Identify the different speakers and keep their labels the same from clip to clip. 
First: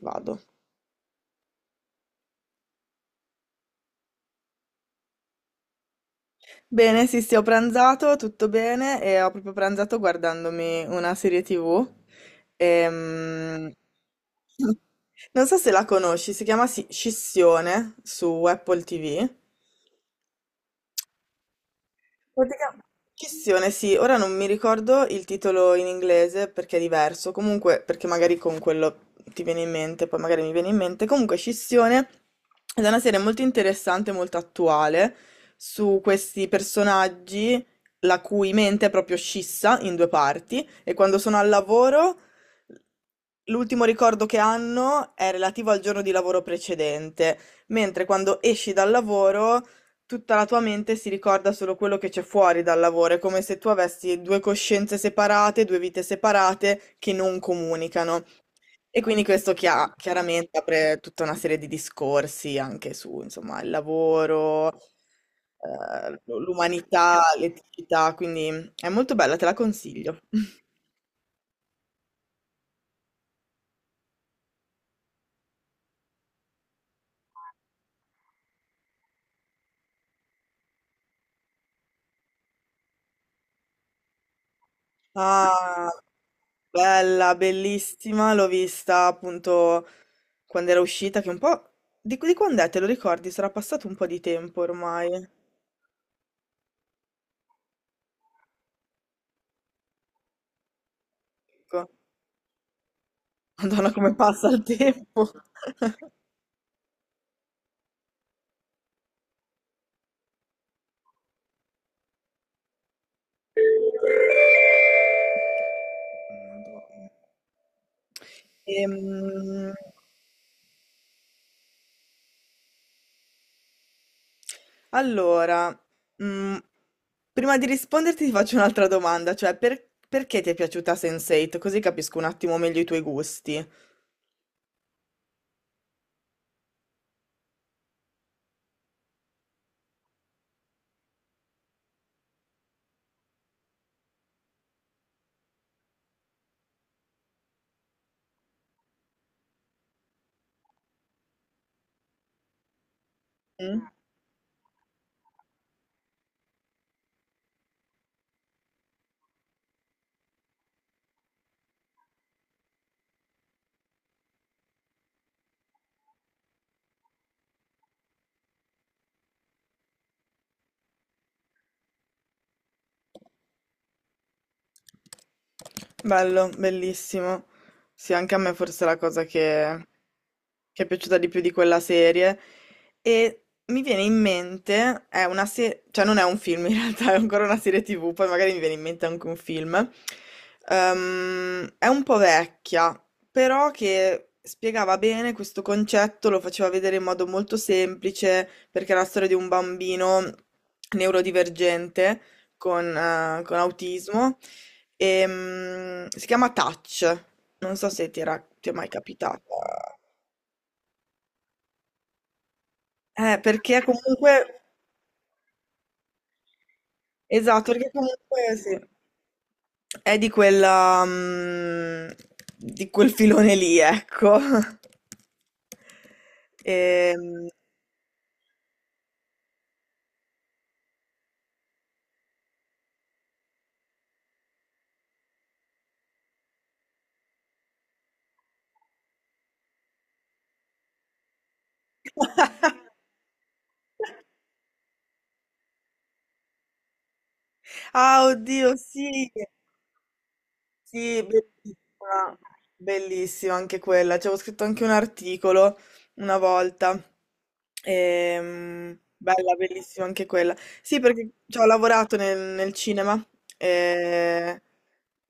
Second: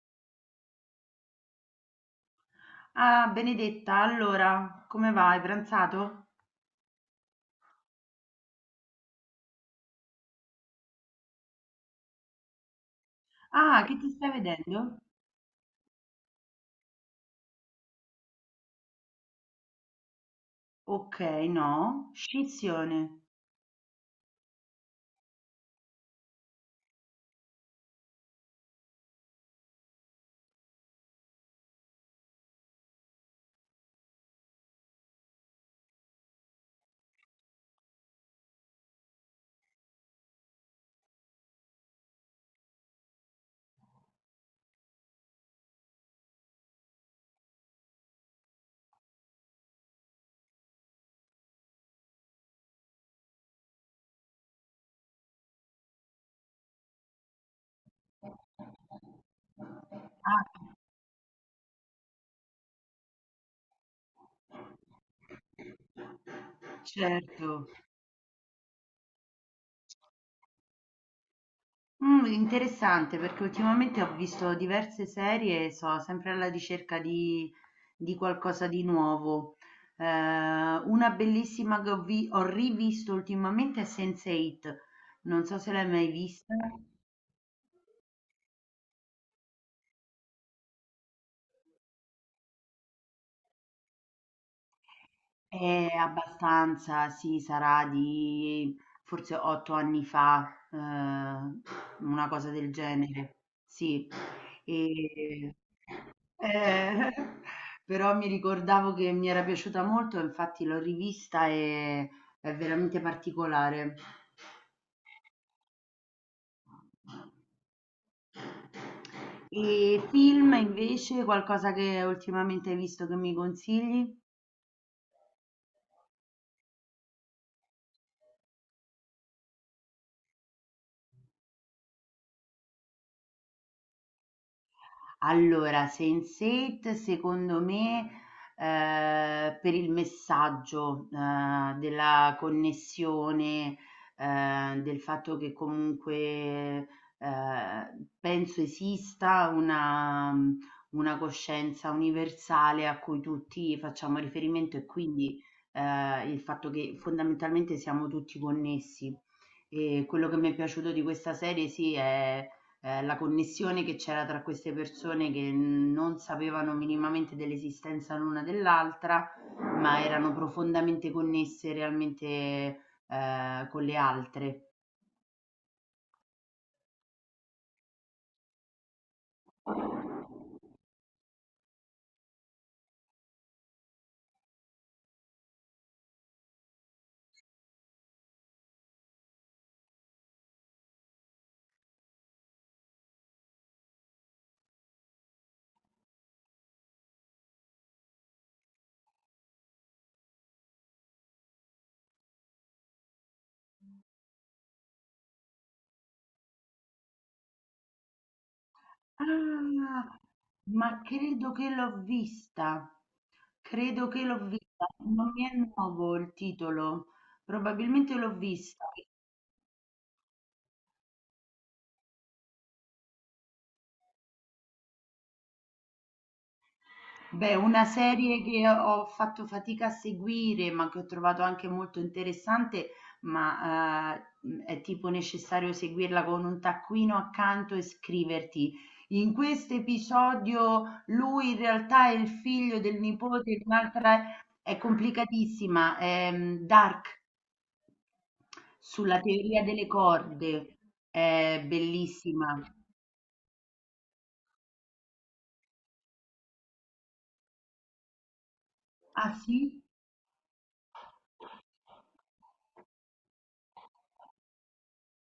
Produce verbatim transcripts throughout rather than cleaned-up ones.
Speaker 1: Vado.
Speaker 2: Ah, Benedetta, allora, come va? Hai pranzato?
Speaker 1: Bene, sì, sì, ho pranzato, tutto bene e ho proprio pranzato guardandomi una serie ti vu. Ehm,
Speaker 2: Ah, che ti stai vedendo?
Speaker 1: Non so se la conosci, si chiama Sci- Scissione su Apple ti vu.
Speaker 2: Ok, no,
Speaker 1: Bottega
Speaker 2: scissione.
Speaker 1: Chissione, sì, ora non mi ricordo il titolo in inglese perché è diverso, comunque perché magari con quello ti viene in mente, poi magari mi viene in mente. Comunque Scissione ed è una serie molto interessante, molto attuale, su questi personaggi la cui mente è proprio scissa in due parti e quando sono al lavoro l'ultimo ricordo che hanno è relativo al giorno di lavoro precedente, mentre quando esci dal lavoro tutta la tua mente si ricorda solo quello che c'è fuori dal lavoro, è come se tu avessi due coscienze separate, due vite separate che non comunicano. E quindi questo chia- chiaramente
Speaker 2: Ah,
Speaker 1: apre tutta una serie di discorsi anche su, insomma, il lavoro, eh, l'umanità,
Speaker 2: certo.
Speaker 1: l'eticità, quindi è molto bella, te la consiglio.
Speaker 2: Mm, interessante perché ultimamente ho visto diverse serie e so sempre alla ricerca di, di qualcosa di nuovo. Eh, una bellissima che ho, vi- ho rivisto ultimamente è sense eight. Non so se l'hai
Speaker 1: Ah,
Speaker 2: mai vista.
Speaker 1: bella, bellissima, l'ho vista appunto quando era uscita, che un po'... Di, di quando è? Te lo ricordi? Sarà passato un po' di tempo ormai.
Speaker 2: Eh, abbastanza, sì, sarà di forse otto anni fa, eh,
Speaker 1: Ecco.
Speaker 2: una cosa del genere,
Speaker 1: Madonna,
Speaker 2: sì.
Speaker 1: come passa il tempo.
Speaker 2: E- eh, però mi ricordavo che mi era piaciuta molto, infatti l'ho rivista e è veramente particolare.
Speaker 1: Madonna. Ehm,
Speaker 2: E film invece, qualcosa che ultimamente hai visto che mi consigli?
Speaker 1: allora, mm, prima di risponderti ti faccio un'altra domanda, cioè per- perché ti è piaciuta sense eight? Così capisco un attimo meglio i tuoi gusti.
Speaker 2: Allora, sense eight secondo me, ehm, per il messaggio, ehm, della connessione, ehm, del fatto che comunque, ehm, penso esista una mhmm, una coscienza universale a cui tutti
Speaker 1: Mm?
Speaker 2: facciamo riferimento e quindi, ehm, il fatto che fondamentalmente siamo tutti connessi. E quello che mi è piaciuto di questa serie sì è Ehm, la connessione che c'era tra queste persone che non sapevano minimamente dell'esistenza l'una dell'altra, ma erano profondamente connesse realmente, ehm, con le altre.
Speaker 1: Bello, bellissimo. Sì, anche a me forse è la cosa che, che è piaciuta di più di quella serie. E mi viene in mente, è una serie, cioè non è un film in realtà, è ancora una serie ti vu, poi magari mi viene in mente anche un film. Ehm, è un po' vecchia, però che spiegava bene questo concetto, lo faceva vedere in modo molto semplice, perché è la storia di un bambino neurodivergente con, eh, con autismo. Ehm, si chiama Touch, non so se ti era, ti è mai capitata.
Speaker 2: Ah! Ma credo che l'ho vista,
Speaker 1: Eh, perché
Speaker 2: credo che
Speaker 1: comunque,
Speaker 2: l'ho vista, non mi è nuovo il titolo,
Speaker 1: esatto, perché
Speaker 2: probabilmente l'ho
Speaker 1: comunque sì,
Speaker 2: vista.
Speaker 1: è di quella, mm, di quel filone lì, ecco. Ehm,
Speaker 2: Beh, una serie che ho fatto fatica a seguire, ma che ho trovato anche molto interessante, ma eh, mh, è tipo necessario seguirla con un taccuino accanto e scriverti. In questo episodio lui in realtà è il figlio del nipote di un'altra, è complicatissima, è mh, Dark,
Speaker 1: ah, oddio, sì,
Speaker 2: sulla teoria delle corde,
Speaker 1: sì,
Speaker 2: è
Speaker 1: bellissima,
Speaker 2: bellissima.
Speaker 1: bellissima anche quella. Ci avevo scritto anche un articolo una volta. Ehm,
Speaker 2: Ah
Speaker 1: bella,
Speaker 2: sì?
Speaker 1: bellissima anche quella. Sì, perché ci ho lavorato nel, nel cinema, eh,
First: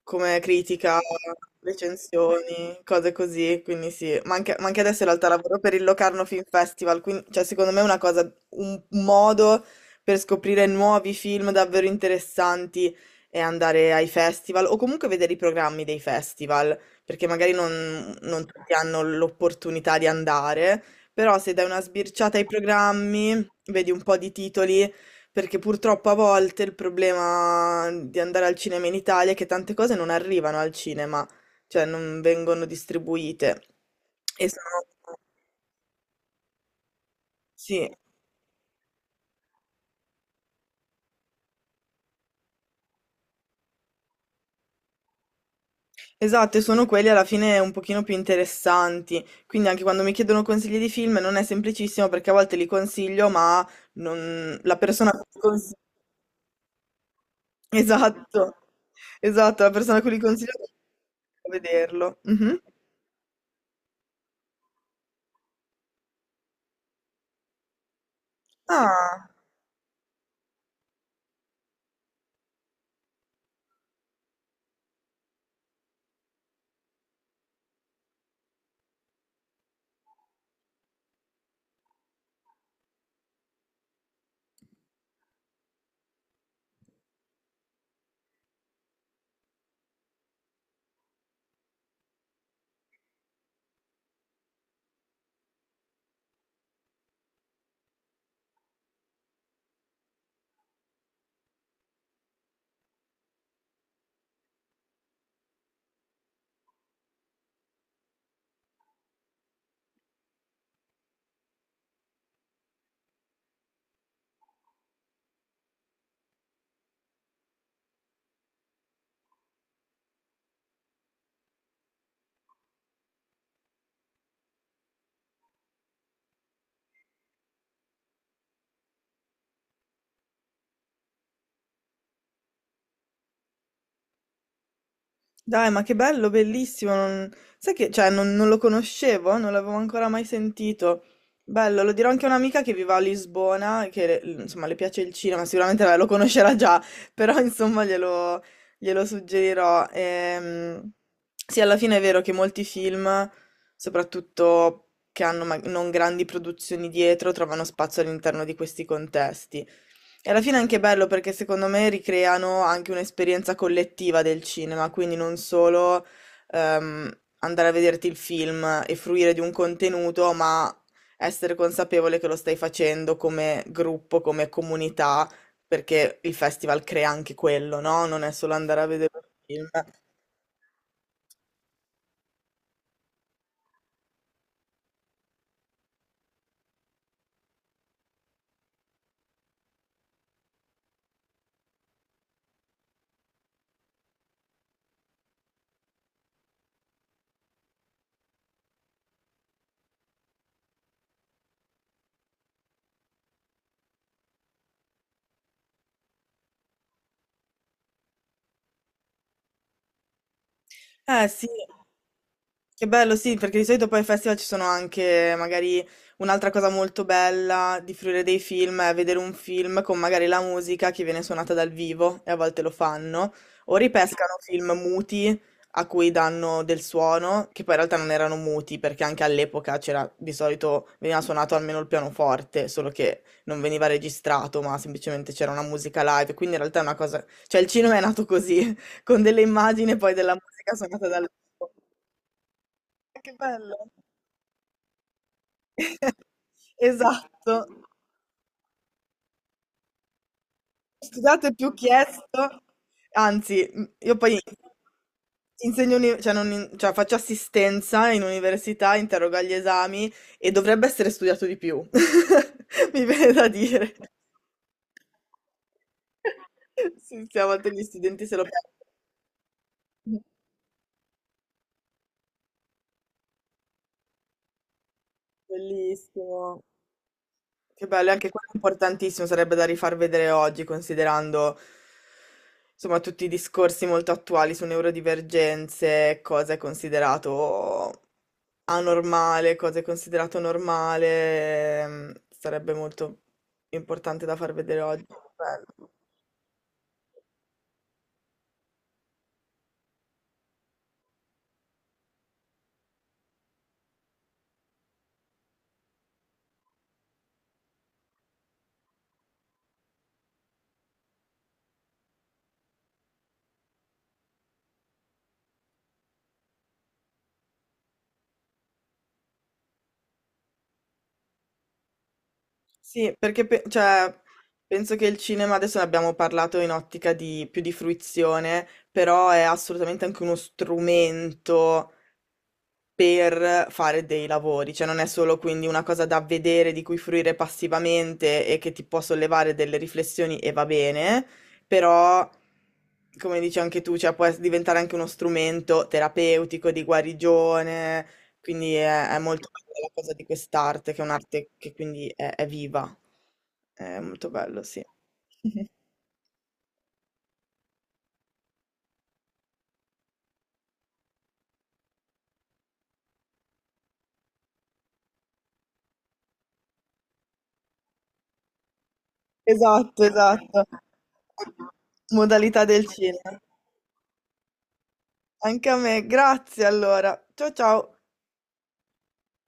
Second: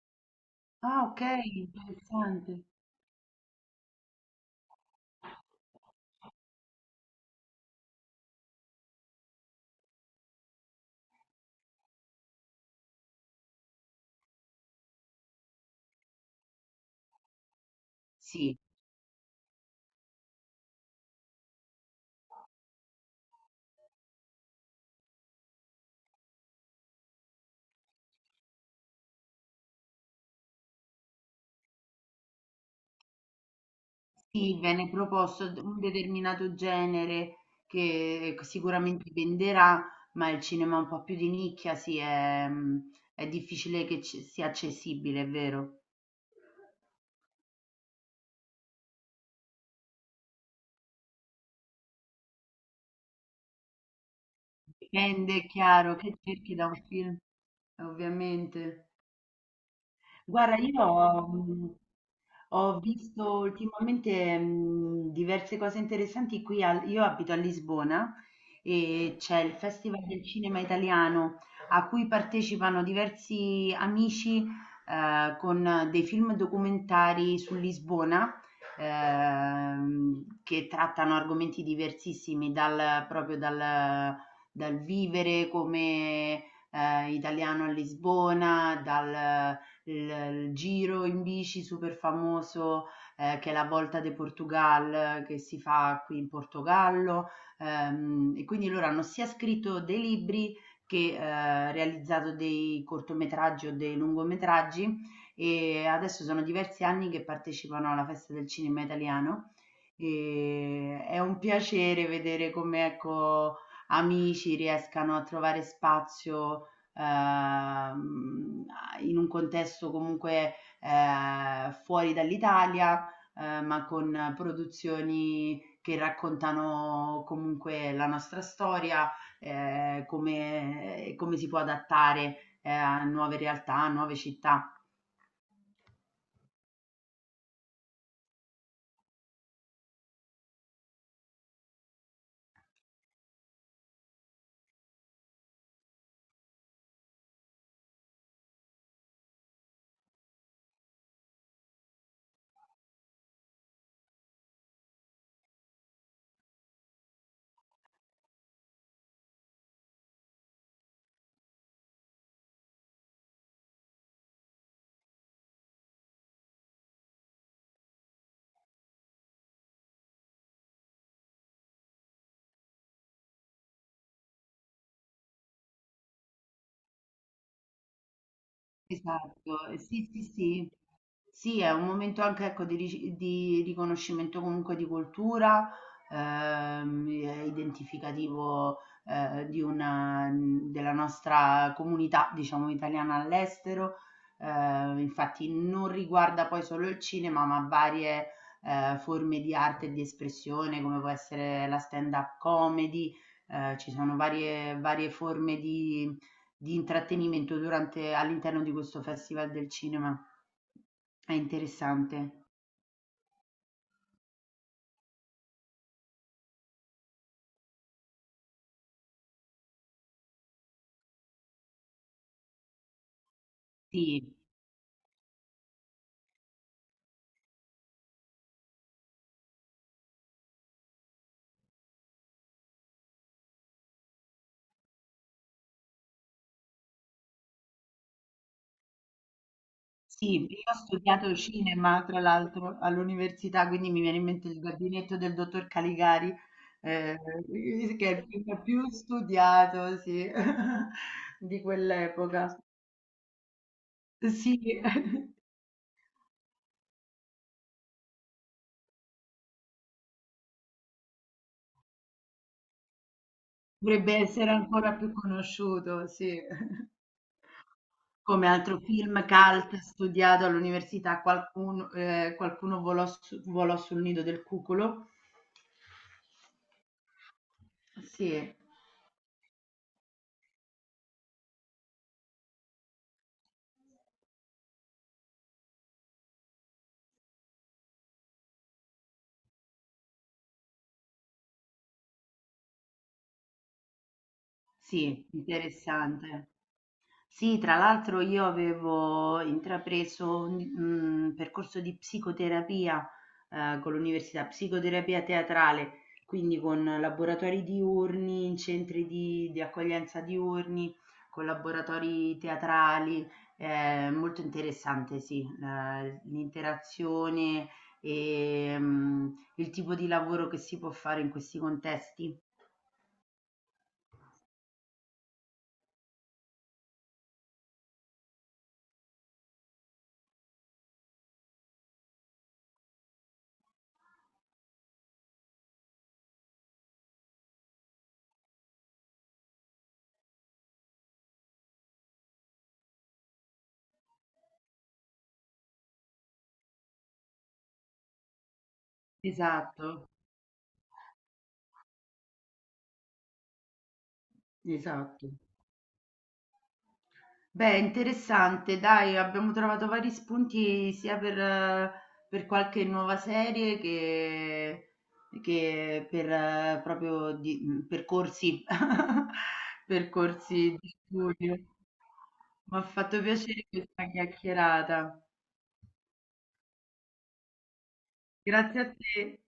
Speaker 1: come critica,
Speaker 2: Ah ok, interessante.
Speaker 1: recensioni, cose così. Quindi sì, ma anche, ma anche adesso in realtà lavoro per il Locarno Film Festival. Quindi, cioè, secondo me è una cosa, un modo per scoprire nuovi film davvero interessanti e andare ai festival o comunque vedere i programmi dei festival, perché magari non, non
Speaker 2: Sì.
Speaker 1: tutti hanno l'opportunità di andare, però se dai una sbirciata ai programmi, vedi un po' di titoli, perché purtroppo a volte il problema di andare al cinema in Italia è che tante cose non arrivano al cinema, cioè non vengono distribuite. E
Speaker 2: Sì, viene
Speaker 1: sono...
Speaker 2: proposto d un determinato genere
Speaker 1: Sì.
Speaker 2: che sicuramente venderà, ma il cinema un po' più di nicchia sì, è mhmm, è difficile che ci sia accessibile, è vero.
Speaker 1: Esatto, e sono quelli alla fine un pochino più interessanti. Quindi anche quando mi chiedono consigli di film non è semplicissimo perché a volte li consiglio, ma non... la persona a cui
Speaker 2: Dipende,
Speaker 1: li
Speaker 2: è
Speaker 1: consiglio...
Speaker 2: chiaro, che cerchi da un film,
Speaker 1: Esatto,
Speaker 2: ovviamente.
Speaker 1: esatto, la persona a cui li consiglio
Speaker 2: Guarda,
Speaker 1: non
Speaker 2: io ho,
Speaker 1: può
Speaker 2: mh,
Speaker 1: vederlo. Mhm.
Speaker 2: ho visto ultimamente mh, diverse cose interessanti qui. Al- io abito a Lisbona e
Speaker 1: Ah.
Speaker 2: c'è il Festival del Cinema Italiano a cui partecipano diversi amici, eh, con dei film documentari su Lisbona, ehm, che trattano argomenti diversissimi, dal, proprio dal, dal vivere come eh, italiano a Lisbona, dal il, il giro in bici super famoso, eh, che è la Volta de Portugal che si fa qui in Portogallo. Ehm, e quindi loro hanno sia scritto dei libri che eh, realizzato dei cortometraggi o dei lungometraggi, e adesso sono diversi anni che partecipano alla Festa del Cinema Italiano. Ehm, è un piacere vedere come, ecco, amici riescano a trovare spazio, ehm, a in un contesto comunque, ehm, fuori dall'Italia, ehm, ma con produzioni che raccontano comunque la nostra storia, ehm, come come si può adattare, ehm, a nuove realtà, a nuove città.
Speaker 1: Dai, ma che bello, bellissimo. non- Sai che, cioè, non, non lo conoscevo, eh, non l'avevo ancora mai sentito. Bello, lo dirò anche a un'amica che vive a Lisbona, e che, le- insomma, le piace il cinema, sicuramente vabbè, lo conoscerà già, però, insomma, glielo, glielo suggerirò. Ehm, sì, alla fine è vero che molti film, soprattutto che hanno ma- non grandi produzioni dietro, trovano spazio all'interno di questi contesti. E alla fine è anche bello perché secondo me ricreano anche un'esperienza collettiva del cinema, quindi non solo ehm, andare a vederti il film e fruire di un contenuto, ma essere consapevole che lo stai facendo come gruppo, come comunità, perché il festival crea anche quello, no? Non è solo andare a vedere un
Speaker 2: Esatto,
Speaker 1: film.
Speaker 2: ehm, sì, sì, sì. Sì, è un momento anche, ecco, di rici di riconoscimento comunque di cultura, ehm, è identificativo, ehm, di una mhmm, della nostra comunità, diciamo, italiana all'estero. Ehm, infatti non riguarda poi solo il cinema, ma varie, ehm, forme di arte e di espressione, come può essere la stand-up comedy, ehm, ci sono varie varie forme di di intrattenimento durante all'interno di questo Festival del cinema.
Speaker 1: Eh
Speaker 2: È
Speaker 1: sì.
Speaker 2: interessante.
Speaker 1: Che bello, sì, perché di solito poi ai festival ci sono anche magari un'altra cosa molto bella di fruire dei film è vedere un film con magari la musica che viene suonata dal vivo e a volte lo fanno, o
Speaker 2: Sì,
Speaker 1: ripescano film muti a cui danno del suono, che poi in realtà non erano muti perché anche all'epoca c'era di solito veniva suonato almeno il pianoforte, solo che non veniva registrato, ma semplicemente c'era una musica live, quindi in realtà è una cosa, cioè il cinema è nato così, con delle immagini e poi della
Speaker 2: sì, io
Speaker 1: musica
Speaker 2: ho
Speaker 1: suonata dal
Speaker 2: studiato
Speaker 1: vivo.
Speaker 2: cinema, tra l'altro,
Speaker 1: Che
Speaker 2: all'università,
Speaker 1: bello.
Speaker 2: quindi mi viene in mente Il gabinetto del dottor Caligari, eh,
Speaker 1: Esatto.
Speaker 2: che è il film più studiato, sì,
Speaker 1: Studiate
Speaker 2: di
Speaker 1: più
Speaker 2: quell'epoca.
Speaker 1: chiesto. Anzi, m- io poi
Speaker 2: Sì,
Speaker 1: insegno, uni- cioè non in- cioè faccio assistenza in università, interrogo agli esami e dovrebbe essere studiato di più. Mi viene da dire.
Speaker 2: dovrebbe essere ancora più conosciuto, sì.
Speaker 1: Sì, siamo degli studenti se lo
Speaker 2: Come altro
Speaker 1: perdono.
Speaker 2: film cult studiato all'università, qualcun ehm, "Qualcuno volò su volò sul nido del cuculo".
Speaker 1: Bellissimo. Che bello, e anche
Speaker 2: Sì,
Speaker 1: quello è importantissimo, sarebbe da rifar vedere oggi, considerando insomma tutti i discorsi molto attuali su neurodivergenze, cosa è considerato anormale, cosa è considerato normale, ehm, sarebbe molto importante da far vedere oggi.
Speaker 2: sì,
Speaker 1: Bello.
Speaker 2: interessante. Sì, tra l'altro io avevo intrapreso un, un percorso di psicoterapia, eh, con l'università, psicoterapia teatrale, quindi con laboratori diurni, in centri di, di accoglienza diurni, con laboratori teatrali, eh, molto interessante, sì, la- l'interazione e mm, il tipo di lavoro che si può fare in questi contesti.
Speaker 1: Sì, perché pe- cioè, penso che il cinema, adesso ne abbiamo parlato in ottica di più di fruizione, però è assolutamente anche uno strumento per fare dei lavori, cioè non è solo quindi una cosa da vedere, di cui fruire passivamente e che ti può sollevare delle riflessioni e va bene, però come dici anche tu, cioè può es- diventare anche uno strumento terapeutico di guarigione, quindi è, è molto bella la
Speaker 2: Esatto,
Speaker 1: cosa di quest'arte, che è un'arte che quindi è, è viva. È molto bello, sì.
Speaker 2: esatto. Beh, interessante, dai, abbiamo trovato vari spunti sia per, eh, per qualche nuova serie che, che per eh, proprio di, mh, percorsi,
Speaker 1: Esatto, esatto.
Speaker 2: percorsi di studio.
Speaker 1: Modalità
Speaker 2: Mi ha
Speaker 1: del
Speaker 2: fatto
Speaker 1: cinema.
Speaker 2: piacere questa chiacchierata.
Speaker 1: Anche a me, grazie allora. Ciao ciao.
Speaker 2: Grazie a te.